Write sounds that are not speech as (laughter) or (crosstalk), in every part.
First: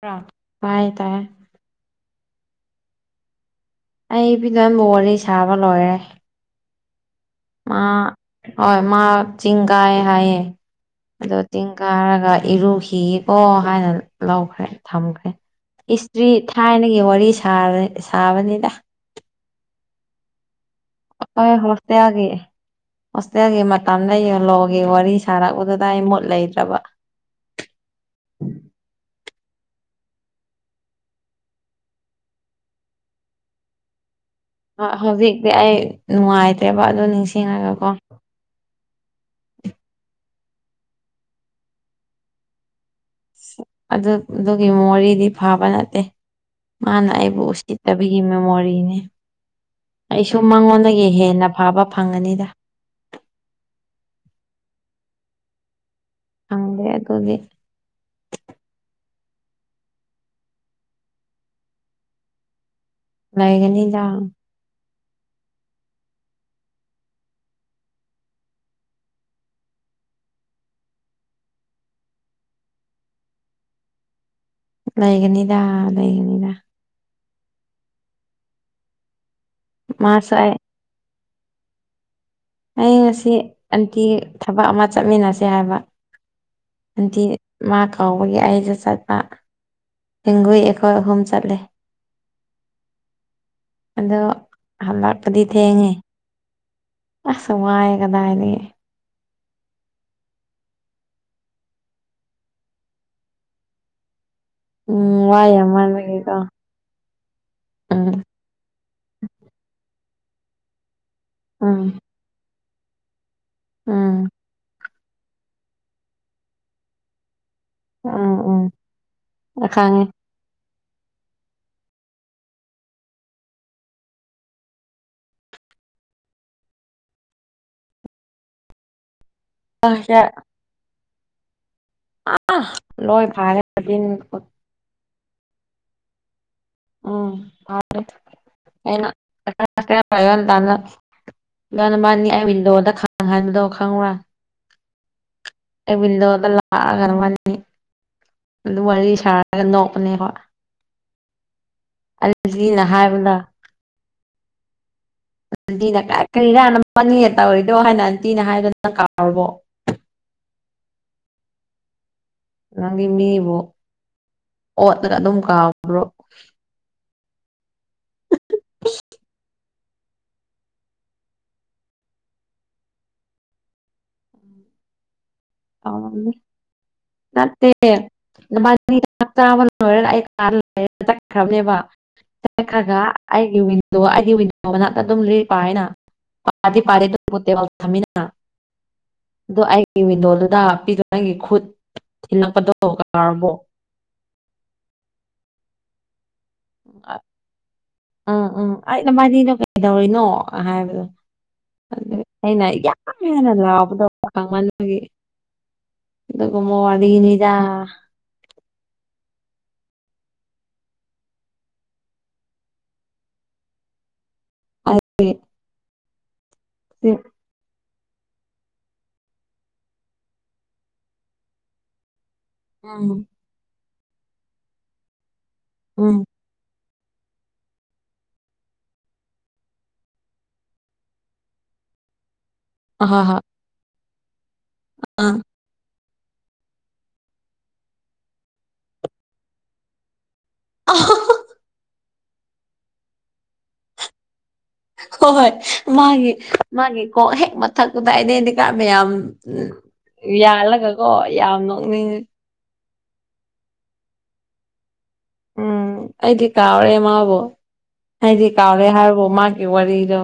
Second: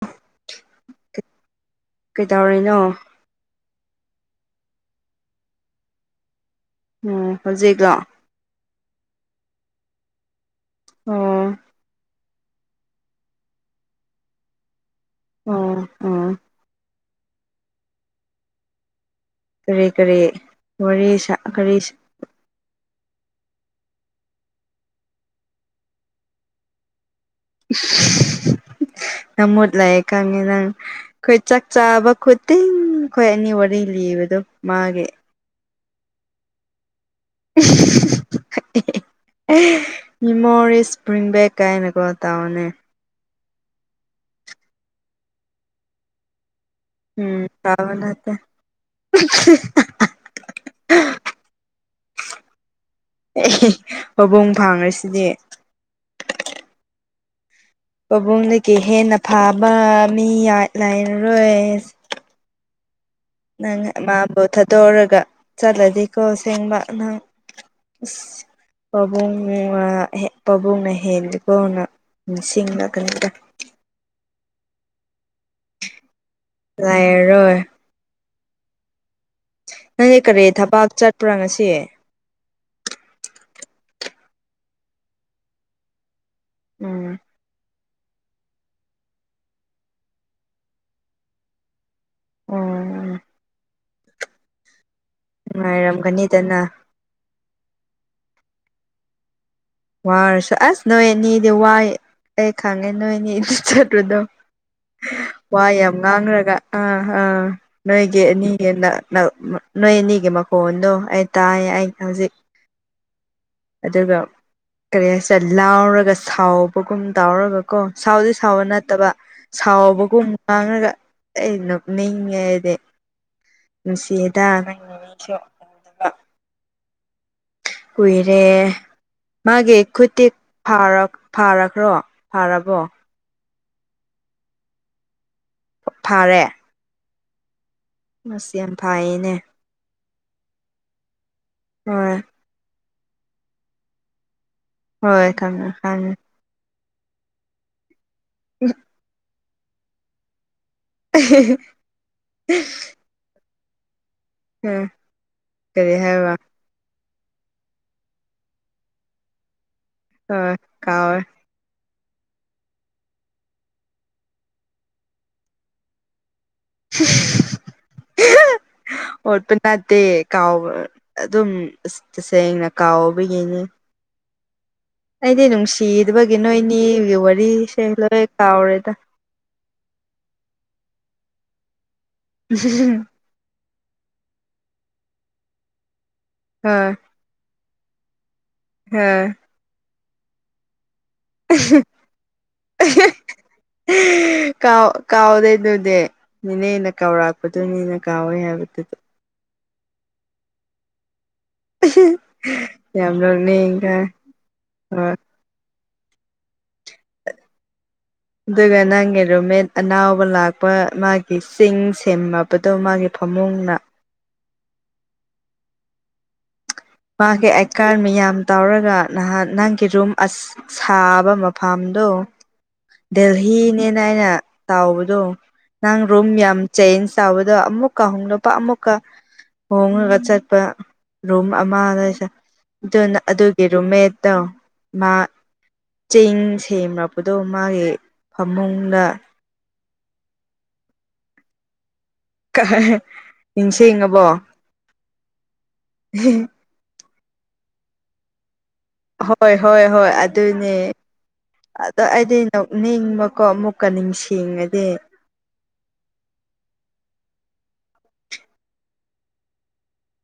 ꯕ꯭ꯔ ꯇꯥꯏ ꯇꯥꯏꯌꯦ ꯀꯩꯗꯧꯔꯤꯅꯣ ꯑꯩ ꯐꯤꯗꯝꯕꯨ ꯋꯥꯔꯤ ꯁꯥꯕ ꯂꯣꯏꯔꯦ ꯎꯝ ꯃꯥ ꯍꯧꯖꯤꯛꯂꯣ ꯍꯣꯏ ꯃꯥ ꯆꯤꯡꯀꯥꯌꯦ ꯍꯥꯏꯌꯦ ꯑꯗꯣ ꯑꯣ ꯆꯤꯡ ꯀꯥꯔꯒ ꯏꯔꯨꯈꯤꯒꯦꯀꯣ ꯍꯥꯏꯅ ꯂꯧꯈ꯭ꯔꯦ ꯊꯝꯈ꯭ꯔꯦ ꯑꯣ ꯏꯁꯇ꯭ꯔꯤ ꯑꯣ ꯊꯥꯏꯅꯒꯤ ꯋꯥꯔꯤ ꯁꯥꯕ ꯁꯥꯕꯅꯤꯗ ꯀꯔꯤ ꯀꯔꯤ ꯋꯥꯔꯤ ꯑꯥ ꯀꯔꯤ ꯍꯣꯁꯇꯦꯜꯒꯤ ꯍꯣꯁꯇꯦꯜꯒꯤ ꯃꯇꯝꯗ ꯌꯦꯂꯣꯒꯤ ꯋꯥꯔꯤ ꯁꯥꯔꯛꯄꯗꯨꯗ ꯑꯩ ꯃꯨꯠ ꯂꯩꯇ꯭ꯔꯕ ꯅꯪ ꯃꯨꯠ ꯂꯩꯌꯦ ꯈꯪꯉꯦ ꯅꯪ ꯑꯩꯈꯣꯏ ꯆꯥꯛ ꯆꯥꯕ ꯈꯨꯗꯤꯡ ꯑꯩꯈꯣꯏ ꯑꯅꯤ ꯋꯥꯔꯤ ꯂꯤꯕꯗꯣ ꯍꯣꯏ ꯃꯥꯒꯤ ꯍꯧꯖꯤꯛꯇꯤ ꯑꯩ ꯅꯨꯡꯉꯥꯏꯇꯦꯕ ꯑꯗꯨ ꯅꯤꯡꯁꯤꯡꯉꯒꯀꯣ ꯃꯤꯃꯣꯔꯤꯡ ꯏꯁꯄ꯭ꯔꯤꯡꯕꯦꯛ ꯀꯥꯏꯅꯀꯣ ꯇꯧꯔꯅꯤ ꯑꯗꯨ ꯑꯗꯨꯒꯤ ꯃꯣꯔꯤꯗꯤ ꯐꯥꯕ ꯅꯠꯇꯦ ꯃꯥꯅ ꯑꯩꯕꯨ ꯎꯝ ꯇꯥꯕ ꯎꯁꯤꯠꯇꯕꯤꯒꯤ ꯅꯠꯇꯦ ꯃꯦꯃꯣꯔꯤꯅꯦ ꯑꯩꯁꯨ ꯃꯉꯣꯟꯗꯒꯤ ꯍꯦꯟꯅ ꯐꯕ ꯐꯪꯒꯅꯤꯗ ꯄꯕꯨꯡ ꯐꯥꯡꯉꯁꯤꯗꯤ ꯐꯪꯗꯦ ꯑꯗꯨꯒꯤ ꯄꯥꯕꯨꯡꯗꯒꯤ ꯍꯦꯟꯅ ꯐꯥꯕ ꯃꯤ ꯌꯥ ꯂꯥꯏꯔꯔꯣꯏ ꯅꯪ ꯂꯩꯒꯅꯤꯗ ꯃꯥꯕꯨ ꯊꯥꯗꯣꯔꯒ ꯆꯠꯂꯗꯤꯀꯣ ꯑꯁꯦꯡꯕ ꯅꯪ ꯑꯁ ꯄꯥꯕꯨꯡꯒꯤ ꯃꯅꯥꯛ ꯍꯦꯛ ꯄꯥꯕꯨꯡꯅ ꯍꯦꯜꯂꯤꯀꯣ ꯅꯪ ꯅꯤꯡꯁꯤꯡꯂꯛꯀꯅꯤꯗ ꯂꯩꯒꯅꯤꯗꯥ ꯂꯩꯒꯅꯤꯗꯥ ꯂꯩꯔꯔꯣꯏ ꯅꯪꯒꯤ ꯃꯥꯁꯨ ꯀꯔꯤ ꯑꯩ ꯊꯕꯥꯛ ꯆꯠꯄ꯭ꯔ ꯉꯁꯤ ꯑꯩ ꯉꯁꯤ ꯑꯟꯇꯤ ꯊꯕꯛ ꯑꯃ ꯆꯠꯃꯤꯟꯅꯁꯦ ꯍꯥꯏꯕ ꯎꯝ ꯑꯟꯇꯤ ꯃꯥ ꯀꯧꯕꯒꯤ ꯑꯩꯖꯨ ꯆꯠꯄ ꯍꯤꯡꯒꯣꯏ ꯑꯩꯈꯣꯏ ꯑꯍꯨꯝ ꯆꯠꯂꯦ ꯎꯝ ꯑꯗꯣ ꯍꯂꯥꯛꯑꯗꯤ ꯊꯦꯡꯉꯦ ꯅꯨꯡꯉꯥꯏꯔꯝꯒꯅꯤꯗꯅ ꯑꯁ ꯋꯥꯏꯌꯦ ꯀꯗꯥꯏꯗꯒꯤ ꯋꯥꯔꯁꯨ ꯑꯁ ꯅꯣꯏ ꯑꯅꯤꯗꯤ ꯋꯥꯏ ꯑꯩ ꯈꯪꯉꯦ ꯅꯣꯏ ꯑꯅꯤꯗꯤ ꯆꯠꯄꯗꯣ ꯎꯝ ꯋꯥꯏ ꯋꯥ ꯌꯥꯝ ꯃꯟꯕꯒꯤꯀꯣ ꯉꯥꯡꯔꯒ ꯑ ꯑ ꯅꯣꯏꯒꯤ ꯎꯝ ꯑꯅꯤꯒꯤ ꯅ ꯅ ꯅꯣꯏ ꯑꯅꯤꯒꯤ ꯃꯈꯣꯟꯗꯣ ꯑꯩ ꯇꯥꯏꯌꯦ ꯑꯩ ꯎꯝ ꯍꯧꯖꯤꯛ ꯑꯗꯨꯒ ꯎꯝ ꯀꯔꯤ ꯍꯥꯏꯁꯤꯔ ꯂꯥꯎꯔꯒ ꯁꯥꯎꯕꯒꯨꯝ ꯇꯥꯎꯔꯒ ꯀꯣ ꯁꯥꯎꯗꯤ ꯎꯝ ꯁꯥꯎꯕ ꯎꯝ ꯅꯠꯇꯕ ꯈꯪꯉꯦ ꯁꯥꯎꯕꯒꯨꯝ ꯉꯥꯡꯔꯒ ꯑꯩꯩ ꯅꯣꯛꯅꯤꯡꯉꯦ ꯑꯩꯗꯤ ꯅꯨꯡꯁꯤꯑꯦꯗꯥ ꯅꯪ ꯅꯃꯤꯡꯁꯨ ꯀꯨꯏꯔꯦ ꯃꯥꯒꯤ ꯈꯨꯠꯇꯤ ꯐꯥꯔꯛ ꯐꯥꯔꯈ꯭ꯔꯣ ꯐꯥꯔꯕꯣ ꯂꯣꯏ ꯐꯥꯔꯦ (unintelligible) ꯐꯥꯔꯦ ꯎꯝ ꯐꯔꯦ ꯑꯁ ꯌꯥꯝ ꯑꯩꯅ ꯐꯩꯌꯦꯅꯦ (unintelligible) ꯃꯥꯅ ꯍꯣꯏ ꯃꯥꯅꯤ ꯑꯩ ꯋꯤꯟꯗꯣꯗ ꯈꯪꯉꯟ ꯕꯗꯣ ꯈꯪꯕ꯭ꯔ ꯍꯣꯏ ꯈꯪꯉꯦ ꯈꯪ ꯑꯩ (unintelligible) ꯂꯥꯛꯑꯒ ꯑꯗꯨ ꯋꯥꯔꯤ ꯁꯥꯔꯒ ꯅꯣꯛꯄꯅꯦꯕ (unintelligible) ꯑꯖꯤꯅ ꯍꯥꯏꯕꯂ ꯎꯝ ꯀꯔꯤ ꯑꯟꯇꯤꯅ ꯍꯥꯏꯕ ꯀꯔꯤꯔ ꯅꯕꯅꯤꯅ ꯇꯧꯔꯤꯗꯣ ꯍꯥꯏꯅ ꯑꯟꯇꯤꯅ ꯍꯥꯏꯕꯗꯣ ꯀꯥꯎꯔꯕꯣ ꯍꯣꯏ ꯀꯧꯋꯦ ꯅꯪꯗꯤ ꯃꯤꯕꯨ ꯑꯣꯠꯂꯒ ꯑꯗꯨꯝ ꯀꯥꯎꯕ꯭ꯔꯣ (unintelligible) ꯑꯣꯠꯄ ꯅꯠꯇꯦ ꯀꯥꯎꯕ ꯑꯗꯨꯝ ꯇꯁꯦꯡꯅ ꯀꯥꯎꯕ ꯌꯦꯡꯉꯤ ꯑꯩꯗꯤ ꯀꯥꯎꯔꯝꯅꯤ ꯅꯨꯡꯁꯤꯗꯕꯒꯤ ꯅꯣꯏ ꯅꯤꯒꯤ ꯅꯠꯇꯦ ꯋꯥꯔꯤꯁꯦ ꯂꯣꯏ ꯀꯥꯎꯔꯦꯗ ꯅꯕꯥꯅꯤ ꯆꯥꯛ ꯆꯥꯕ ꯂꯣꯏꯔꯒ ꯑꯩ (unintelligible) ꯆꯥꯠꯈ꯭ꯔꯒ (unintelligible) ꯑꯩꯒꯤ ꯋꯤꯟꯗꯣ ꯑꯩꯒꯤ ꯋꯤꯟꯗꯣ ꯃꯅꯥꯛꯇ ꯑꯗꯨꯝ ꯂꯩꯔꯤꯛ ꯄꯥꯏꯑꯦꯅ ꯄꯥꯗꯤ ꯍꯣꯏ ꯄꯗꯦ (unintelligible) (unintelligible) ꯑꯗꯣ ꯑꯩꯒꯤ ꯋꯤꯟꯗꯣꯗꯨꯗ ꯍꯥꯄꯤꯗꯣ ꯅꯪꯒꯤ ꯈꯨꯠ ꯊꯤꯜꯂꯛꯄꯗꯣ ꯀꯥꯎꯔꯕꯣ ꯍ ꯀꯥꯎ ꯀꯥꯎꯗꯦꯗꯨꯗꯤ ꯅꯦꯅꯦꯅ ꯀꯥꯎꯔꯛꯄꯗꯨꯅꯤꯅ ꯀꯥꯎꯋꯦ ꯍꯥꯏꯕꯗꯨꯗꯣ ꯅꯃꯥꯗꯤꯗꯣ ꯀꯩꯗꯧꯔꯤꯅꯣ ꯑ ꯍꯥꯏꯕꯗꯣ ꯑꯗꯨ ꯑꯩꯅ ꯌꯥꯝ ꯍꯦꯟꯅ ꯂꯥꯎꯕꯗꯣ ꯀꯪꯃꯟꯕꯒꯤ ꯍꯣꯏ ꯑꯗꯨꯒꯨꯝꯕ ꯋꯥꯔꯤꯅꯤꯗꯥ ꯑꯗꯨꯒ ꯅꯪꯒꯤ ꯔꯨꯝꯃꯦꯠ ꯑꯅꯧꯕ ꯂꯥꯛꯄ ꯃꯥꯒꯤ ꯆꯤꯡ ꯁꯦꯝꯃꯕꯗꯣ ꯃꯥꯒꯤ ꯐꯃꯨꯡꯅ (unintelligible) ꯑꯦꯀꯥꯔ ꯃꯌꯥꯝ ꯇꯧꯔꯒ ꯅꯍꯥꯟ ꯅꯪꯒꯤ ꯔꯨꯝ ꯑꯁ ꯁꯥꯕ ꯃꯐꯝꯗꯣ ꯎꯝ ꯗꯦꯜꯍꯤꯅꯦꯅ ꯑꯩꯅ ꯇꯧꯕꯗꯣ ꯅꯪ ꯎꯝ ꯔꯨꯝ ꯌꯥꯝ ꯆꯦꯟꯖ ꯇꯧꯕꯗꯣ ꯑꯃꯨꯛꯀ ꯅꯨꯄꯥ ꯑꯃꯨꯛꯀ ꯍꯣꯡꯂꯒ ꯆꯠꯄ ꯔꯨꯝ ꯑꯃ ꯂꯩꯁ ꯑꯗꯨꯅ ꯑꯍꯣꯏ ꯍꯣꯏ ꯑꯗꯨꯒꯤ ꯔꯨꯝꯃꯦꯠꯇꯣ ꯃꯥ ꯆꯤꯟ ꯁꯦꯡꯂꯛꯄꯗꯣ ꯃꯥꯒꯤ ꯐꯃꯨꯡꯗ (inaudible) ꯀꯩ ꯅꯤꯡꯁꯤꯡꯉꯕꯣ ꯍꯣꯏ ꯍꯣꯏ ꯃꯥꯒꯤ ꯃꯥꯒꯤ ꯀꯣꯛ ꯍꯦꯛ ꯃꯊꯛꯗꯨꯗ ꯑꯩꯗꯤ ꯌꯥꯝ ꯌꯥꯝ ꯍꯣꯏ ꯍꯣꯏ ꯍꯣꯏ ꯑꯗꯨꯅꯦ ꯌꯥꯜꯂꯒꯀꯣ ꯌꯥꯝ ꯑꯗꯣ ꯅꯣꯛꯅꯤꯡꯉꯤ ꯑꯩꯗꯤ ꯅꯣꯛꯅꯤꯡꯕꯀꯣ ꯑꯃꯨꯛꯀ ꯅꯤꯡꯁꯤꯡꯉꯗꯤ ꯎꯝ ꯑꯩꯗꯤ ꯀꯥꯎꯔꯦ ꯃꯥꯕꯨ ꯍꯥꯏꯗꯤ ꯀꯥꯎꯔꯦ ꯍꯥꯏꯕꯣ ꯃꯥꯒꯤ ꯋꯥꯔꯤꯗꯣ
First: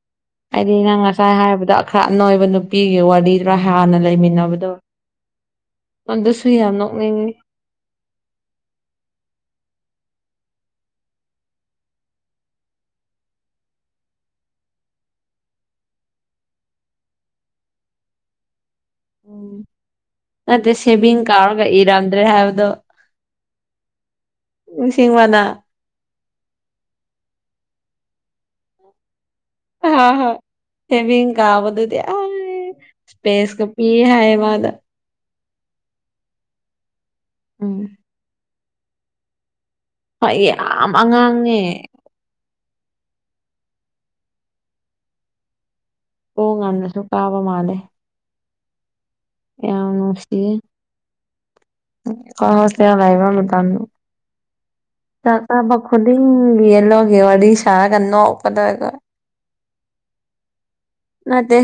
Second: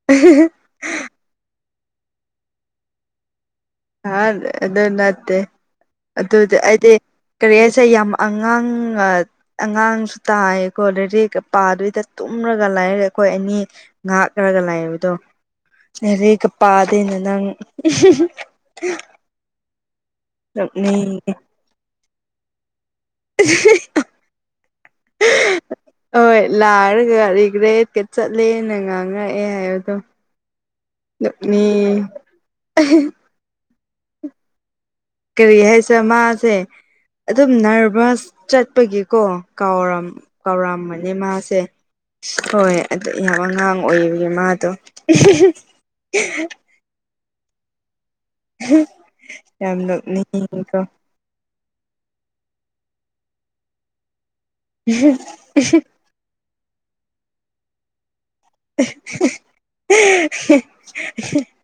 (inaudible) ꯀꯔꯤ ꯅꯪ ꯉꯁꯥꯏ ꯍꯥꯏꯕꯗꯣ ꯈꯔ ꯑꯅꯣꯏꯕ ꯅꯨꯄꯤꯒꯤ ꯋꯥꯔꯤ ꯁꯤꯗ ꯍꯥꯟꯅ ꯑ ꯂꯩꯃꯤꯟꯅꯕꯗꯣ ꯑꯗꯨ ꯅꯠꯇꯦ ꯑꯗꯨꯁꯨ ꯑꯗꯨꯗꯤ ꯌꯥꯝ ꯑꯩꯗꯤ ꯅꯣꯛꯅꯤꯡꯏ ꯀꯔꯤ ꯍꯥꯏꯁꯦ ꯌꯥꯝ ꯑꯉꯥꯡ ꯑꯉꯥꯡꯁꯨ ꯇꯥꯏꯌꯦꯀꯣ ꯂꯥꯏꯔꯤꯛ ꯄꯥꯗꯣꯏꯗ ꯇꯨꯝꯔꯒ ꯂꯩꯔꯦ ꯑꯈꯣꯏ ꯑꯅꯤ ꯉꯥꯡꯔꯒ ꯂꯩꯕꯗꯣ ꯂꯥꯏꯔꯤꯛꯀ ꯄꯥꯗꯦꯅꯦ ꯅꯪ (inaudible) ꯅꯠꯇꯦ ꯁꯦꯚꯤꯡ ꯅꯣꯛꯅꯤꯡꯉꯦ ꯀꯥꯎꯔꯒ ꯏꯔꯝꯗ꯭ꯔꯦ ꯍꯥꯏꯕꯗꯣ ꯅꯤꯡꯁꯤꯡꯕ꯭ꯔ ꯅꯪ (inaudible) ꯍꯣꯏ ꯂꯥꯛꯔꯒ ꯔꯤꯒ꯭ꯔꯦꯠꯀ ꯆꯠꯂꯦꯅ ꯉꯥꯡ ꯄꯨꯔꯛꯑꯦ ꯍꯥꯏꯑꯣ ꯗꯨꯝ ꯍꯥ ꯍꯥ ꯁꯦꯚꯤꯡ ꯅꯣꯛꯅꯤ ꯄꯦꯁꯀ ꯄꯤ ꯍꯥꯏꯌꯦ ꯃꯥꯅ ꯀꯔꯤ ꯍꯥꯏꯁꯤꯔꯥ ꯃꯥꯁꯦ ꯑꯗꯨꯝ ꯎꯝ ꯅꯔꯕꯁ ꯆꯠꯄꯒꯤꯀꯣ ꯀꯥꯎꯔꯝ ꯍꯣꯏ ꯌꯥꯝ ꯀꯥꯎꯔꯝꯃꯅꯤ ꯑꯉꯥꯡꯅꯦ ꯃꯥꯁꯦ ꯍꯣꯏ ꯑꯗꯨ ꯌꯥꯝ ꯑꯉꯥꯡ ꯑꯣꯏꯔꯤꯕꯅꯦ ꯃꯥꯗꯣ ꯁ꯭ꯀꯨꯜ ꯉꯟꯅꯁꯨ ꯀꯥꯕ ꯃꯥꯜꯂꯦ ꯌꯥꯝ ꯅꯣꯛꯅꯤꯡꯉꯤꯀꯣ ꯑꯩꯈꯣꯏ ꯍꯣꯁꯇꯦꯜ ꯂꯩꯕ ꯃꯇꯝꯗꯣ ꯆꯥꯛ ꯆꯥꯕ ꯈꯨꯟ ꯄꯤꯡ ꯌꯦꯂꯣꯒꯤ ꯋꯥꯔꯤ ꯁꯥꯔꯒ ꯅꯣꯛ (inaudible) ꯅꯠꯇꯦ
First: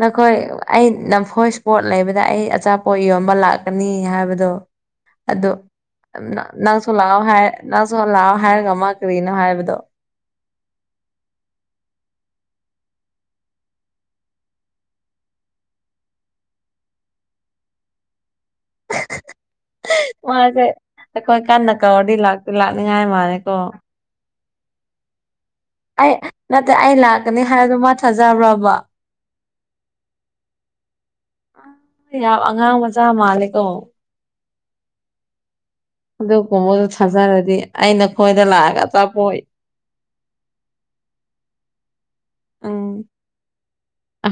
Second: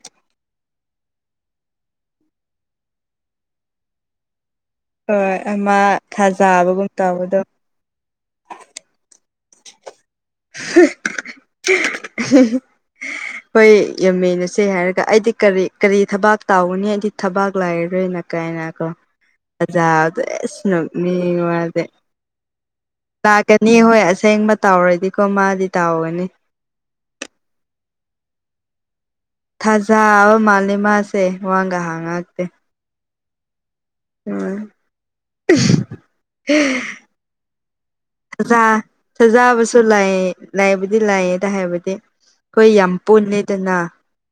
ꯅꯈꯣꯏ ꯑꯩ ꯅꯝꯐꯣꯏ ꯁ꯭ꯄꯣꯠ ꯂꯩꯕꯗ ꯑꯩ ꯑꯆꯥꯄꯣꯠ ꯌꯣꯟꯕ ꯂꯥꯛꯀꯅꯤ ꯍꯥꯏꯕꯗꯣ ꯍꯣꯏ ꯑꯗꯨ ꯑꯃ ꯊꯥꯖꯕꯒꯨꯝ ꯅꯪꯁꯨ ꯂꯥꯛꯑꯣ ꯇꯧꯕꯗꯣ ꯍꯥꯏ ꯅꯪꯁꯨ ꯂꯥꯛꯑꯣ ꯍꯥꯏꯔꯒ ꯃꯥ ꯀꯔꯤꯅꯣ ꯍꯥꯏꯕꯗꯣ (inaudible) ꯈꯣꯏ ꯌꯦꯝꯃꯤꯟꯅꯁꯦ ꯍꯥꯏꯔꯒ ꯑꯩꯗꯤ ꯀꯔꯤ ꯀꯔꯤ ꯊꯕꯛ ꯇꯧꯒꯅꯤ ꯑꯩꯗꯤ ꯊꯕꯛ ꯂꯩꯔꯔꯣꯏꯅ ꯀꯥꯏꯅ ꯀꯣ ꯑꯣꯖꯥꯗꯣ ꯑꯦꯁ ꯃꯥꯁꯦ ꯑꯩꯈꯣꯏ ꯀꯟꯅ ꯅꯣꯛꯅꯤꯡꯋꯥꯁꯦ ꯀꯧꯔꯗꯤ ꯂꯥꯛꯇꯤ ꯂꯥꯛꯅꯤꯡꯉꯥꯏ ꯃꯥꯜꯂꯦꯀꯣ ꯂꯥꯛꯀꯅꯤ ꯍꯣꯏ ꯑꯁꯦꯡꯕ ꯇꯧꯔꯗꯤꯀꯣ ꯃꯥꯗꯤ ꯑꯩ ꯇꯧꯒꯅꯤ ꯅꯠꯇꯦ ꯑꯩ ꯂꯥꯛꯀꯅꯤ ꯍꯥꯏꯕꯗꯣ ꯃꯥ ꯊꯥꯖꯕ꯭ꯔꯣꯕ ꯊꯥꯖꯕ ꯃꯥꯜꯂꯦ ꯃꯥꯁꯨ ꯌꯥꯝ ꯑꯉꯥꯡ ꯃꯆꯥ ꯃꯥꯜꯂꯦꯀꯣ ꯎꯝ ꯑꯗꯨ ꯀꯨꯝꯕꯗꯣ ꯊꯥꯖꯔꯗꯤ ꯑꯩꯅ ꯊꯥꯖ ꯊꯥꯖꯕꯁꯨ ꯂꯩ ꯂꯩꯕꯨꯗꯤ ꯂꯩꯌꯦꯗ ꯍꯥꯏꯕꯗꯤ ꯈꯣꯏ ꯎꯝ ꯌꯥꯝ ꯄꯨꯜꯂꯤꯗꯅ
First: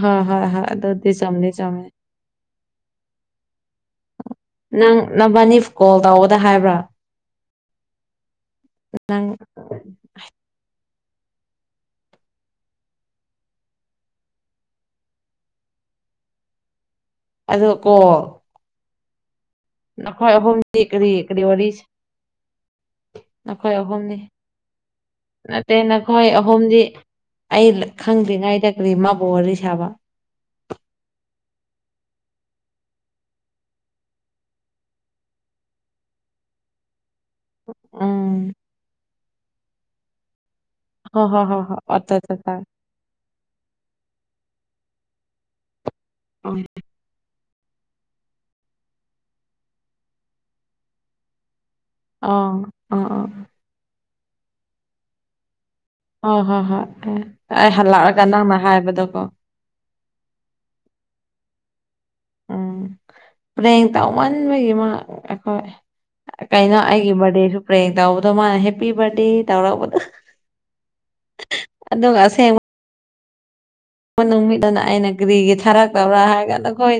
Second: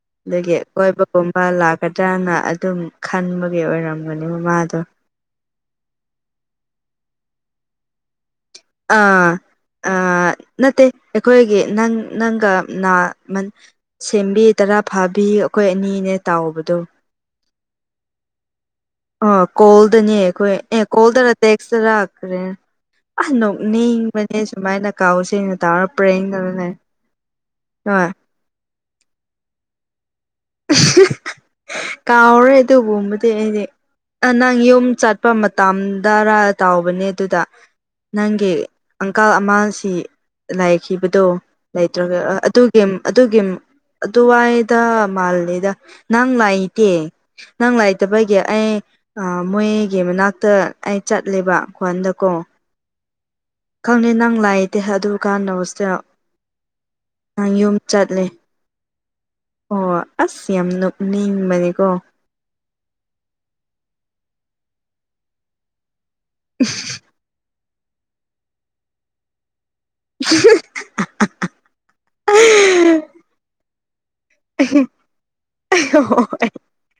ꯍꯣꯏ ꯍꯣꯏ ꯑꯗꯨꯒꯤ ꯍꯣꯏ ꯑꯗꯨꯗꯤ ꯀꯣꯏꯕꯒꯨꯝꯕ ꯆꯨꯝꯗꯤ ꯆꯨꯝꯃꯦ ꯂꯥꯛꯀ (unintelligible) ꯑꯗꯨꯝ ꯈꯟꯕꯒꯤ ꯑꯣꯏꯔꯝꯒꯅꯤꯕ ꯃꯥꯗꯣ꯫ ꯅꯪ ꯅꯕꯥꯅꯤ ꯀꯣꯜ ꯇꯧꯕꯗ ꯍꯥꯏꯕ꯭ꯔꯥ? ꯅꯪ ꯑꯥ ꯑꯥ ꯅꯠꯇꯦ ꯑꯩꯈꯣꯏꯒꯤ ꯅꯪ ꯅꯪꯒ ꯅꯥ ꯃꯟ ꯁꯦꯝꯕꯤ ꯇꯔꯥ ꯐꯥꯕꯤ ꯑꯩꯈꯣꯏ ꯑꯅꯤꯅꯦ ꯇꯥꯎꯕꯗꯨ꯫ ꯑꯗꯣ ꯀꯣ ꯑꯣ ꯀꯣꯜꯗꯅꯦ ꯅꯈꯣꯏ ꯑꯩꯈꯣꯏ ꯑꯍꯨꯝꯗꯤ ꯑꯦ ꯀꯔꯤ ꯀꯣꯜꯗꯔ ꯀꯔꯤ ꯋꯥꯔꯤ ꯇꯦꯛꯁ ꯇꯔꯥ (unintelligible) ꯑꯁ ꯅꯈꯣꯏ ꯑꯍꯨꯝꯅꯤ ꯅꯣꯛꯅꯤꯡꯕꯅꯦ ꯁꯨꯃꯥꯏꯅ ꯀꯥꯎ ꯁꯦꯅ ꯅꯠꯇꯦ ꯇꯧꯔ ꯅꯈꯣꯏ ꯄ꯭ꯔꯦꯟꯀ ꯇꯧꯔ ꯂꯩ꯫ ꯑꯍꯨꯝꯗꯤ ꯑꯩ ꯈꯪꯗ꯭ꯔꯤꯉꯥꯏꯗ ꯀꯔꯤ ꯃꯥꯕꯨ ꯋꯥꯔꯤ ꯁꯥꯕ꯫ (unintelligible) ꯀꯥꯎꯔꯦ ꯑꯗꯨꯒꯨꯝꯕꯗꯤ ꯑꯩꯗꯤ꯫ ꯑ ꯅꯪ ꯌꯨꯝ ꯆꯠꯄ ꯃꯇꯝꯗꯔꯥ ꯇꯧꯕꯅꯦ ꯑꯗꯨꯗ ꯅꯪꯒꯤ ꯎꯝ ꯑꯪꯀꯥꯜ ꯑꯃꯁꯤ ꯂꯩꯈꯤꯕꯗꯣ ꯍꯣꯏ ꯍꯣꯏ ꯍꯣꯏ ꯍꯣꯏ ꯑꯠꯆꯥ ꯂꯩꯇ꯭ꯔꯒ ꯑꯠꯆꯥ ꯑ ꯆꯥ ꯗꯨꯒꯤ ꯑꯗꯨꯒꯤ ꯑꯗꯨꯋꯥꯏꯗ ꯃꯥꯜ ꯂꯤꯗ ꯅꯪ ꯑꯥ ꯂꯩꯇꯦ ꯅꯪ ꯂꯩꯇꯕꯒꯤ ꯑꯩ ꯑ ꯃꯣꯏꯒꯤ ꯃꯅꯥꯛꯇ ꯑꯩ ꯆꯠꯂꯦꯕ꯫ ꯈ꯭ꯋꯥꯟꯗꯀꯣ ꯑꯣ ꯑ ꯑ ꯈꯪꯗꯦ ꯅꯪ ꯂꯩꯇꯦ ꯑꯗꯨ ꯀꯥꯟꯗ ꯍꯣꯁꯇꯦꯜ꯫ ꯍꯣ ꯍꯣꯏ ꯍꯣꯏ ꯑꯦ ꯅꯪ ꯑꯩ ꯌꯨꯝ ꯆꯠꯂꯦ ꯍꯜꯂꯛꯑꯒ ꯅꯪꯅ ꯍꯥꯏꯕꯗꯣꯀꯣ꯫ ꯑꯣ ꯑꯁ ꯌꯥꯝ ꯅꯣꯛ ꯅꯤꯡꯕꯅꯦꯀꯣ꯫ ꯎꯝ ꯄ꯭ꯔꯦꯡꯛ ꯇꯧꯃꯟꯕꯒꯤ ꯃꯥ ꯑꯩꯈꯣꯏ ꯀꯩꯅꯣ ꯑꯩꯒꯤ ꯕꯥꯔꯗꯦꯁꯨ ꯄ꯭ꯔꯦꯡꯛ ꯇꯧꯕꯗꯣ ꯃꯥꯅ ꯍꯦꯞꯄꯤ ꯕꯥꯔ꯭ꯊꯗꯦ ꯇꯧꯔꯛꯄꯗꯣ꯫ (unintelligible) ꯑꯗꯨꯒ ꯑꯁꯦꯡ ꯅꯨꯃꯤꯠꯇꯅ ꯑꯩꯅ ꯀꯔꯤꯒꯤ ꯊꯥꯔꯛꯇꯕ꯭ꯔꯥ ꯍꯣꯏ ꯍꯥꯏꯔꯒꯥꯟꯗ ꯀꯣꯏ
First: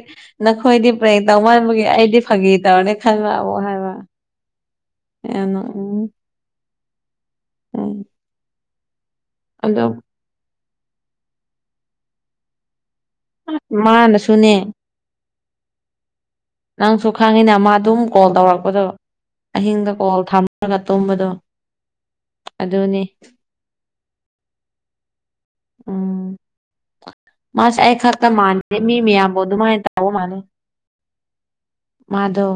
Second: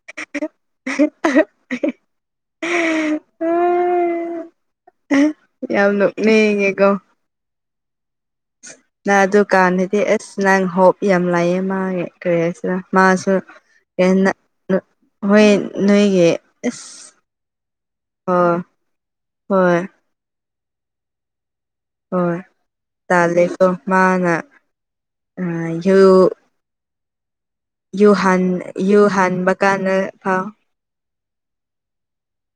ꯅꯈꯣꯏꯗꯤ ꯄ꯭ꯔꯦꯡꯛ ꯇꯧꯃꯟꯕꯒꯤ ꯑꯩꯗꯤ ꯐꯥꯒꯤ ꯇꯧꯔꯅꯤ ꯈꯡꯉꯛꯑꯕꯣ ꯍꯥꯏꯕ꯫ ꯌꯥꯝ ꯅꯣꯛ ꯌꯥꯝ ꯅꯣꯛꯅꯤꯉꯤꯒꯣ ꯎꯝ ꯅꯪ ꯑꯗꯣ ꯑꯗꯨꯀꯥꯟꯗꯗꯤ ꯑꯁ ꯅꯪ ꯍꯣꯞ ꯌꯥꯝ ꯂꯩꯌꯦ ꯃꯥꯒꯤ ꯀꯔꯤ ꯍꯥꯏꯁꯤꯔ ꯃꯥꯁ (unintelligible) ꯀꯦꯟꯅ ꯃꯥꯅꯁꯨꯅꯦ (inaudible) ꯍꯣꯏ ꯅꯣꯏꯒꯤ ꯅꯪꯁꯨ ꯑꯁ ꯈꯪꯉꯤꯅ ꯃꯥ ꯗꯨꯝ ꯀꯣꯜ ꯑꯣ ꯇꯧꯔꯛꯄꯗꯨ, ꯍꯣꯏ ꯑꯍꯤꯡꯗ ꯀꯣꯜ ꯊꯝꯔꯒ ꯇꯨꯝꯕꯗꯣ꯫ ꯍꯣꯏ ꯑꯗꯨꯅꯤ ꯇꯥꯜꯂꯦꯀꯣ ꯃꯥꯅ ꯑ ꯌꯨ ꯎꯝ ꯃꯥꯁꯦ ꯑꯩ ꯌꯨ ꯈꯛꯇ ꯍꯥꯟ ꯃꯥꯥꯟꯗꯦ ꯃꯤ ꯌꯨ ꯃꯌꯥꯝꯕꯨ ꯍꯥꯟꯕ ꯑꯗꯨꯃꯥꯏ ꯀꯥꯟꯗ ꯇꯧꯕ ꯃꯥꯥꯜꯂꯤ꯫ ꯐꯥꯎ ꯃꯥꯗꯣ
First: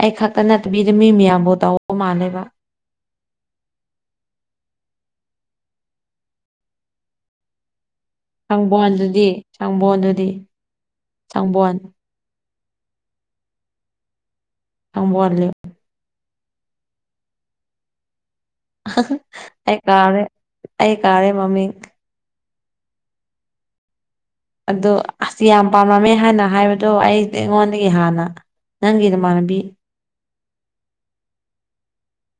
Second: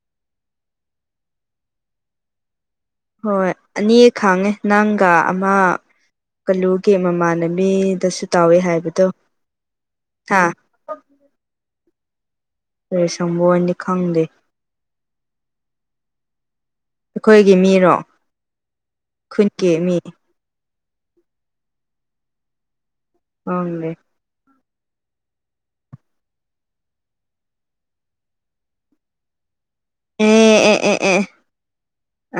ꯑꯩ ꯈꯛꯇ ꯅꯠꯇꯕꯤꯗ ꯃꯤ ꯃꯌꯥꯝꯕꯨ ꯇꯧꯕ ꯃꯥꯜꯂꯦꯕ꯫ ꯍꯣꯏ ꯑꯅꯤ ꯈꯥꯡꯉꯦ ꯅꯪꯒ ꯑꯃ ꯀꯂꯨꯒꯤ ꯃꯃꯥꯟꯅꯕꯤꯗꯁꯨ ꯇꯧꯋꯦ ꯍꯥꯏꯕꯗꯣ ꯁꯪꯕꯣꯟꯗꯗꯤ ꯁꯪꯕꯣꯟꯗꯗꯤ ꯍꯥ ꯁꯪꯕꯣꯟ ꯔꯦ ꯁꯪꯕꯣꯟꯗꯤ ꯈꯪꯗꯦ꯫ ꯑꯝ ꯋꯥꯠꯂꯤ꯫ ꯑꯈꯣꯏꯒꯤ ꯃꯤꯔꯣ? (unintelligible) ꯈꯨꯟꯒꯤ ꯑꯩ ꯃꯤ ꯀꯥꯎꯔꯦ, ꯑꯩ ꯀꯥꯎꯔꯦ ꯃꯃꯤꯡ꯫ ꯄꯥꯡꯗꯦ ꯑꯗꯣ ꯑꯁ ꯌꯥꯝ ꯄꯥꯝꯃꯝꯃꯦ ꯍꯥꯏꯅ ꯍꯥꯏꯕꯗꯣ ꯑꯩꯗꯤ ꯑꯩꯉꯣꯟꯗꯒꯤ ꯍꯥꯟꯅ ꯅꯪꯒꯤ ꯅꯃꯥꯟꯅꯕꯤ ꯑꯦ ꯑꯦ ꯑꯦ ꯑꯦ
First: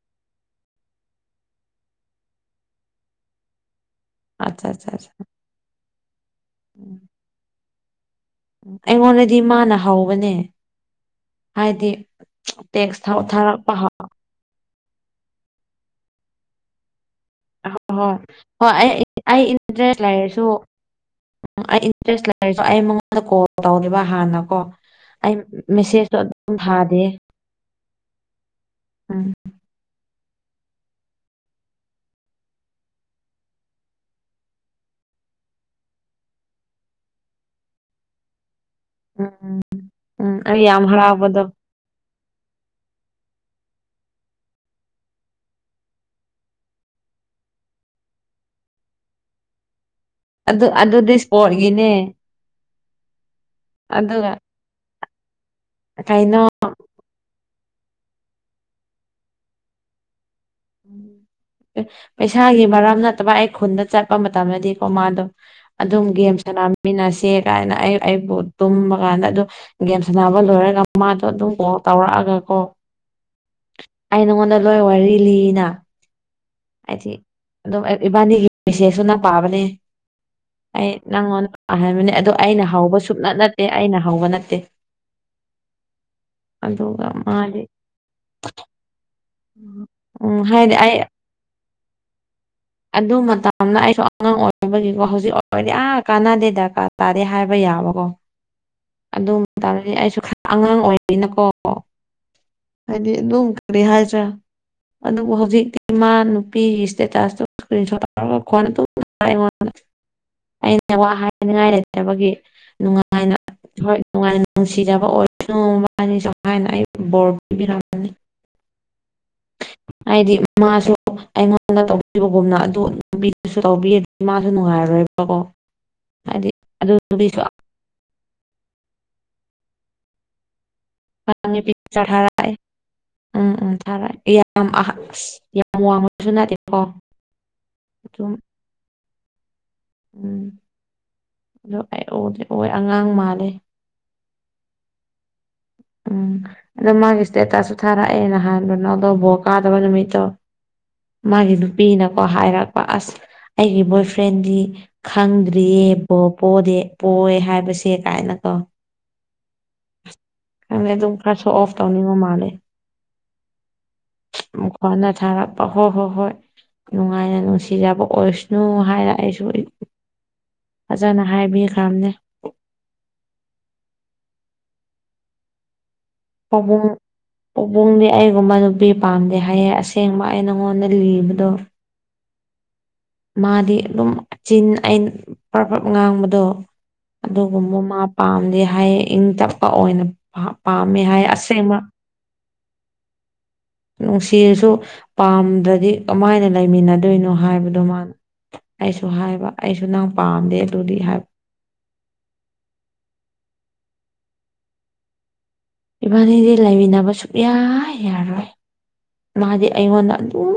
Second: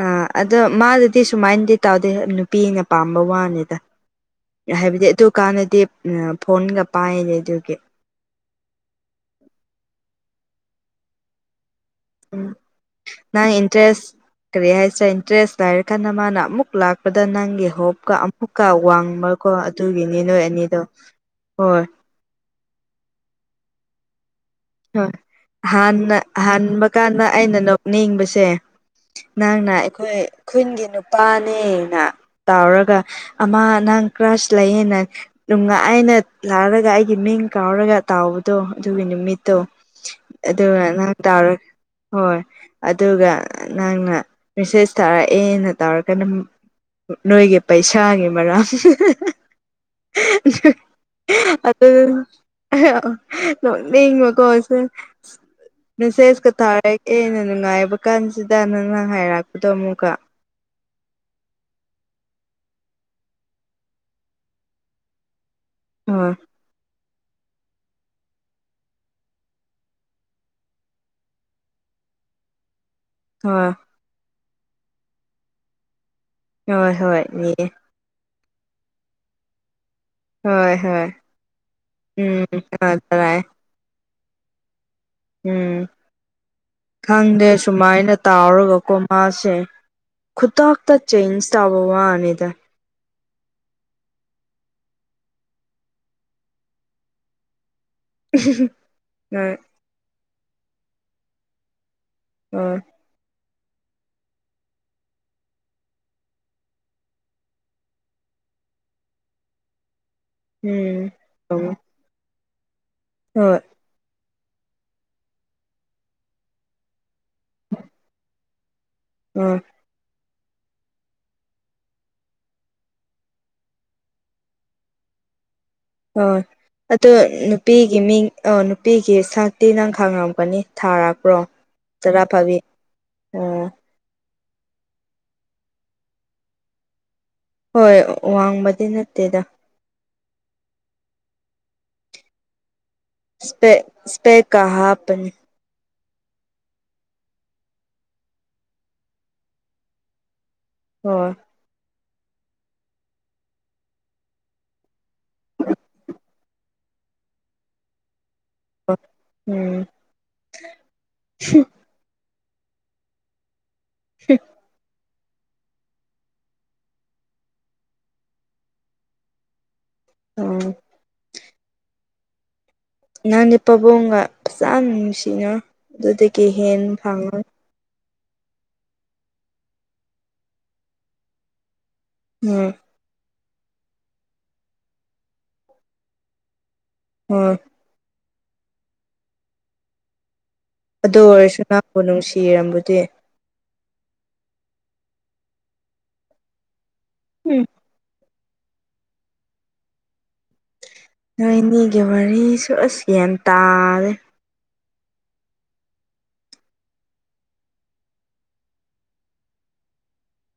ꯑꯥ ꯑꯗꯣ ꯃꯥꯗꯗꯤ ꯁꯨꯃꯥꯏꯟꯗꯤ ꯇꯥꯎꯗꯦ ꯅꯨꯄꯤꯅ ꯄꯥꯝꯕ ꯋꯥꯅꯤꯗ ꯑꯠꯆꯥ ꯑꯠꯆꯥ ꯍꯥꯏꯕꯗꯤ ꯑꯠꯆꯥ ꯑꯗꯨꯀꯥꯟꯗꯗꯤ ꯑ ‌ꯐꯣꯟꯒ ꯄꯥꯏꯗꯦ ꯑꯗꯨꯒꯤ ꯑꯩꯉꯣꯟꯗꯗꯤ ꯃꯥꯅ ꯍꯧꯕꯅꯦ ꯍꯥꯏꯗꯤ ꯎꯝ ꯇꯦꯛꯁ ꯊꯥꯎ ꯅꯪ ꯊꯥꯔꯛꯄ ꯍ ꯏꯟꯇꯔꯦꯁ ꯀꯔꯤ ꯍꯥꯏꯁꯤꯔ ꯏꯟꯇ꯭ꯔꯦꯁ ꯂꯩꯔꯀꯥꯟꯗ ꯃꯥꯅ ꯑꯃꯨꯛ ꯂꯥꯛ ꯄꯗ ꯅꯪꯒꯤ ꯍꯣꯞꯀ ꯍꯣꯏ ꯑꯃꯨꯛꯀ ꯍꯣꯏ ꯑꯩ ꯑꯩ ꯋꯥꯡꯕꯀꯣ ꯏꯟꯇꯔꯦꯁ ꯑꯗꯨꯒꯤꯅꯤ ꯅꯣꯏ ꯑꯅꯤꯗꯣ ꯍꯣꯏ ꯗ꯭ꯔꯦꯁ ꯂꯩꯔꯖꯨ ꯑꯩ ꯃꯉꯣꯟꯗ ꯀꯣꯜ ꯇꯧꯗꯦꯕ ꯍꯥꯟꯅꯀꯣ ꯍꯣꯏ ꯑꯩ ꯃꯦꯁꯦꯖꯇꯣ ꯍꯥꯟꯅ ꯑꯗꯨꯝ ꯍꯟꯕ ꯊꯥꯗꯦ ꯀꯥꯟꯗ ꯑꯩꯅ ꯅꯣꯛꯅꯤꯡꯕꯁꯦ ꯎꯝ ꯅꯪꯅ ꯑꯩꯈꯣꯏ ꯈꯨꯟꯒꯤ ꯅꯨꯄꯥꯅꯦꯅ ꯇꯥꯎꯔꯒ ꯑꯃꯥ ꯅꯪ ꯀ꯭ꯔꯁ ꯂꯩꯌꯦꯅ ꯅꯨꯡꯉꯥꯏꯅ ꯂꯥꯛꯔꯒ ꯑꯩꯒꯤ ꯃꯤꯡ ꯀꯥꯎꯔꯒ ꯇꯥꯎꯕꯗꯣ ꯑꯗꯨꯒꯤ ꯎꯝ ꯅꯨꯃꯤꯠ ꯎꯝ ꯎꯝ ꯑꯩ ꯌꯥꯝ ꯑꯗꯨꯒ ꯅꯪ ꯍꯔꯥꯎꯕꯗꯣ ꯇꯥꯎꯔ ꯍꯣꯏ ꯑꯗꯨꯒ ꯅꯪꯅ ꯃꯦꯁꯦꯖ ꯊꯥꯔꯛꯑꯦꯅ ꯇꯧꯔꯒ ꯅꯝ ꯅꯣꯏꯒꯤ ꯄꯩꯁꯥꯒꯤ ꯃꯔꯝ ꯑꯗꯨ ꯑꯗꯨꯗꯤ ꯏꯁꯄꯣꯔꯠꯒꯤꯅꯦ ꯑꯗꯨ ꯑꯍ ꯑꯗꯨꯒ ꯅꯣꯛꯅꯤꯡꯕꯀꯣ ꯁꯦ ꯀꯩꯅꯣ ꯃꯦꯁꯦꯁꯀ ꯊꯥꯔꯦ ꯑꯦꯅ ꯅꯨꯡꯉꯥꯏꯕ ꯀꯥꯟꯖꯤꯗ ꯅꯪꯅ ꯍꯥꯏꯔꯛꯄꯗꯣ ꯑꯃꯨꯛꯀ ꯑꯦ ꯄꯩꯁꯥꯒꯤ ꯃꯔꯝ ꯅꯠꯇꯕ ꯑꯩ ꯈꯨꯟꯗ ꯆꯠꯄ ꯃꯇꯝꯗꯗꯤꯀꯣ ꯃꯥꯗꯣ ꯑꯗꯨꯝ ꯍꯣꯏ ꯒꯦꯝ ꯁꯥꯟꯅꯃꯤꯟꯅꯁꯦ ꯀꯥꯏꯅ ꯑꯩ ꯑꯩꯕꯨ ꯇꯨꯝꯕ ꯀꯥꯟꯗ ꯑꯗꯣ ꯒꯦꯝ ꯁꯥꯟꯅꯕ ꯂꯣꯏꯔꯒ ꯃꯥꯗꯣ ꯑꯗꯨꯝ ꯀꯣꯜ ꯇꯧꯔꯛꯑꯒ ꯀꯣ ꯍꯣꯏ ꯑꯩ ꯅꯉꯣꯟꯗ ꯂꯣꯏ ꯋꯥꯔꯤ ꯂꯤꯅꯥ ꯍꯣꯏ ꯍꯥꯏꯗꯤ ꯍꯣꯏ ꯑꯗꯨꯝ ꯑꯦ ꯏꯕꯥꯅꯤꯒꯤ ꯃꯦꯁꯦꯁꯁꯨ ꯅꯪ ꯄꯥꯕꯅꯦ ꯍꯣꯏ ꯑꯩ ꯍꯣꯏ ꯅꯪꯉꯣꯟꯗ ꯄꯥꯍꯟꯕꯅꯦ ꯑꯗꯣ ꯎꯝ ꯑꯩꯅ ꯍꯧꯕ ꯁꯨꯞꯅꯠ ꯌꯥꯗꯔꯥꯏ ꯅꯠꯇꯦ ꯑꯩꯅ ꯍꯧꯕ ꯅꯠꯇꯦ ꯎꯝ ꯑꯗꯨꯒ ꯈꯪꯗꯦ ꯃꯥꯗꯤ ꯁꯨꯃꯥꯏꯅ ꯇꯥꯎꯔꯒꯀꯣ ꯃꯥꯁꯦ ꯎꯝ ꯍꯥꯏꯗꯤ ꯈꯨꯇꯥꯛꯇ ꯑꯩ ꯆꯦꯟꯖ ꯇꯧꯕ ꯋꯥꯅꯤꯗ ꯑꯗꯨ ꯃꯇꯝꯗ ꯑꯩꯁꯨ ꯑꯉꯥꯡ ꯑꯣꯏꯕꯒꯤꯒꯣ ꯍꯧꯖꯤꯛ ꯑꯣꯏꯔꯗꯤ ꯑꯥ ꯀꯥꯟꯅꯗꯦ ꯗꯔꯀꯥꯔ ꯇꯥꯗꯦ ꯍꯥꯏꯕ ꯌꯥꯕꯀꯣ ꯑꯗꯨ ꯍꯣꯏ ꯃꯇꯝꯗꯗꯤ ꯑꯩꯁꯨ ꯈꯔ ꯑꯉꯥꯡ ꯑꯣꯏꯔꯤꯅꯀꯣ ꯑ ꯍꯥꯏꯗꯤ ꯑꯗꯨꯝ ꯀꯔꯤ ꯍꯥꯏꯁꯤꯔꯥ ꯑꯗꯨꯕꯨ ꯍꯧꯖꯤꯛꯇꯤ ꯃꯥ ꯅꯨꯄꯤꯒꯤ ꯁ꯭ꯇꯦꯇꯥꯁꯇꯣ ꯀ꯭ꯔꯤꯟꯁꯣꯠ ꯂꯧꯔꯒ ꯈꯣꯟ ꯑꯗꯨꯝ ꯑꯩꯉꯣꯟꯗ ꯑꯩꯅ ꯎꯝ ꯋꯥ ꯍꯥꯏ ꯍꯥꯏꯅꯤꯉꯥꯏ ꯂꯩꯇ꯭ꯔꯕꯒꯤ ꯅꯨꯡꯉꯥꯏ ꯍꯣꯏ ꯍꯣꯏ ꯅꯨꯡꯉꯥꯏ ꯅꯨꯡꯁꯤꯖꯕ ꯑꯣꯏꯁꯅꯨ ꯃꯕꯥꯅꯤꯁꯨ ꯍꯥꯏꯅ ꯑꯩ ꯕꯣꯔ ꯄꯤꯕꯤꯔꯝꯕꯅꯤ ꯎꯝ ꯍꯥꯏꯗꯤ ꯃꯥꯁꯨ ꯑꯩꯉꯣꯟꯗ ꯇꯧꯕꯤꯕꯒꯨꯝꯅ ꯑꯗꯨ ꯅꯨꯄꯤꯗꯁꯨ ꯇꯧꯕꯤꯔꯗꯤ ꯃꯥꯁꯨ ꯅꯨꯡꯉꯥꯏꯔꯣꯏꯕ ꯀꯣ ꯍꯥꯏꯗꯤ ꯑꯗꯨ ꯅꯨꯄꯤꯁꯣ ꯄꯤꯒꯤ ꯃꯤꯡ ꯑꯣ ꯅꯨꯄꯤꯒꯤ ꯁꯛꯇꯤ ꯅꯪ ꯈꯪꯔꯝꯒꯅꯤ (inaudible) ꯊꯥꯔꯑꯦ ꯎꯝ ꯑꯣ ꯎꯝ ꯊꯔꯛꯑꯦ ꯌꯥꯝ ꯑꯍꯟ ꯑꯁ ꯌꯥꯝ ꯋꯥꯡꯕꯁꯨ ꯅꯠꯗꯦꯀꯣ ꯍꯣꯏ ꯋꯥꯡꯕꯗꯤ ꯅꯠꯇꯦꯗ ꯎꯝ ꯑꯗꯨ ꯑꯩ (unintelligible) ꯑꯣꯏ ꯑꯉꯥꯡ ꯃꯥꯜꯂꯦ ꯁ꯭ꯄꯦꯛ ꯁ꯭ꯄꯦꯛ ꯀ ꯍꯥꯞꯄꯅꯤ ꯎꯝ ꯑꯗꯣ ꯃꯥꯒꯤ ꯏꯁꯇꯦꯇꯁꯁꯨ ꯊꯥꯔꯛꯑꯦ ꯅꯍꯥꯟ ꯅꯣ ꯀꯩꯅꯣꯗꯣ ꯕꯣꯜ ꯀꯥꯗꯕ ꯅꯨꯃꯤꯠꯇꯣ ꯍꯣꯏ ꯃꯥꯒꯤ ꯅꯨꯄꯤꯅꯀꯣ ꯍꯥꯏꯔꯛꯄ ꯑꯁ ꯑꯩꯒꯤ ꯕꯣꯏ ꯐ꯭ꯔꯦꯟꯗꯤ ꯈꯪꯗ꯭ꯔꯤꯌꯦ ꯕꯣꯜ ꯄꯣꯗꯦ ꯄꯣꯢ ꯍꯥꯏꯕꯁꯦ ꯀꯥꯏꯅꯀꯣ ꯑꯥ ꯎꯝ ꯈꯪꯗꯦ ꯑꯗꯨꯝ ꯈꯔ ꯁꯣ ꯑꯣꯐ ꯇꯧꯅꯤꯡꯕ ꯃꯥꯜꯂꯦ ꯃꯈꯣꯟꯅ ꯊꯥꯔꯛ ꯑ ꯍꯣ ꯍꯣ ꯍꯣꯏ ꯅꯨꯡꯉꯥꯏꯅ ꯅꯨꯡꯁꯤꯖꯕ ꯑꯣꯏꯁꯅꯨ ꯍꯥꯏꯔ ꯑꯩꯁꯨ ꯑꯌꯨꯛ ꯑꯣ ꯐꯖꯅ ꯍꯥꯏꯕꯤ ꯈ꯭ꯔꯝꯅꯦ ꯅꯪꯗꯤ ꯄꯥꯕꯨꯡꯒ ꯐꯖꯅ ꯅꯨꯡꯁꯤꯅꯧ ꯑꯗꯨꯗꯒꯤ ꯍꯦꯟ ꯐꯪꯉꯣ ꯄꯕꯨꯡꯗꯤ ꯑꯩꯒꯨꯝꯕ ꯅꯨꯄꯤ ꯄꯥꯝꯗꯦ ꯍꯥꯏꯌꯦ ꯑꯁꯦꯡꯕ ꯑꯩ ꯅꯪꯉꯣꯟꯗ ꯂꯤꯕꯗꯣ ꯎꯝ ꯃꯥꯗꯤ ꯑꯗꯨꯝ ꯑꯆꯤꯟ ꯑꯩꯅ ꯄ꯭ꯔꯞ ꯄ꯭ꯔꯞ ꯉꯥꯡꯕꯗꯣ ꯎꯝ ꯑꯗꯨꯒꯨꯝꯕꯃꯥ ꯄꯥꯝꯗꯦ ꯍꯥꯏꯌꯦ ꯏꯪ ꯇꯞꯄ ꯑꯣꯏꯅ ꯄꯥ ꯄꯥꯝꯃꯦ ꯑꯗꯨ ꯍꯥꯏꯌꯦ ꯑꯣꯏꯔꯁꯨ ꯑꯁꯦꯡꯕ ꯅꯪꯕꯨ ꯅꯨꯡꯁꯤꯔꯝꯕꯗꯤ ꯅꯨꯡꯁꯤꯔꯁꯨ ꯄꯥꯝꯗ꯭ꯔꯗꯤ ꯀꯃꯥꯏꯅ ꯂꯩꯃꯤꯟꯅꯗꯣꯏꯅꯣ ꯎꯝ ꯍꯥꯏꯕꯗꯣ ꯃꯥ ꯑꯩꯁꯨ ꯍꯥꯏꯕ ꯑꯩꯁꯨ ꯅꯪ ꯄꯥꯝꯗꯦ ꯑꯗꯨꯗꯤ ꯍꯥꯏꯕ ꯅꯣꯏꯅꯤꯒꯤ ꯋꯥꯔꯤꯁꯨ ꯑꯁ ꯒ꯭ꯌꯥꯟ ꯇꯥꯔꯦ ꯏꯕꯥꯅꯤꯗꯤ ꯂꯩꯃꯤꯟꯅꯕ ꯁꯨꯛꯌꯥ ꯌꯥꯔꯣꯏ ꯃꯥꯗꯤ ꯑꯩꯉꯣꯟꯗ ꯑꯗꯨꯝ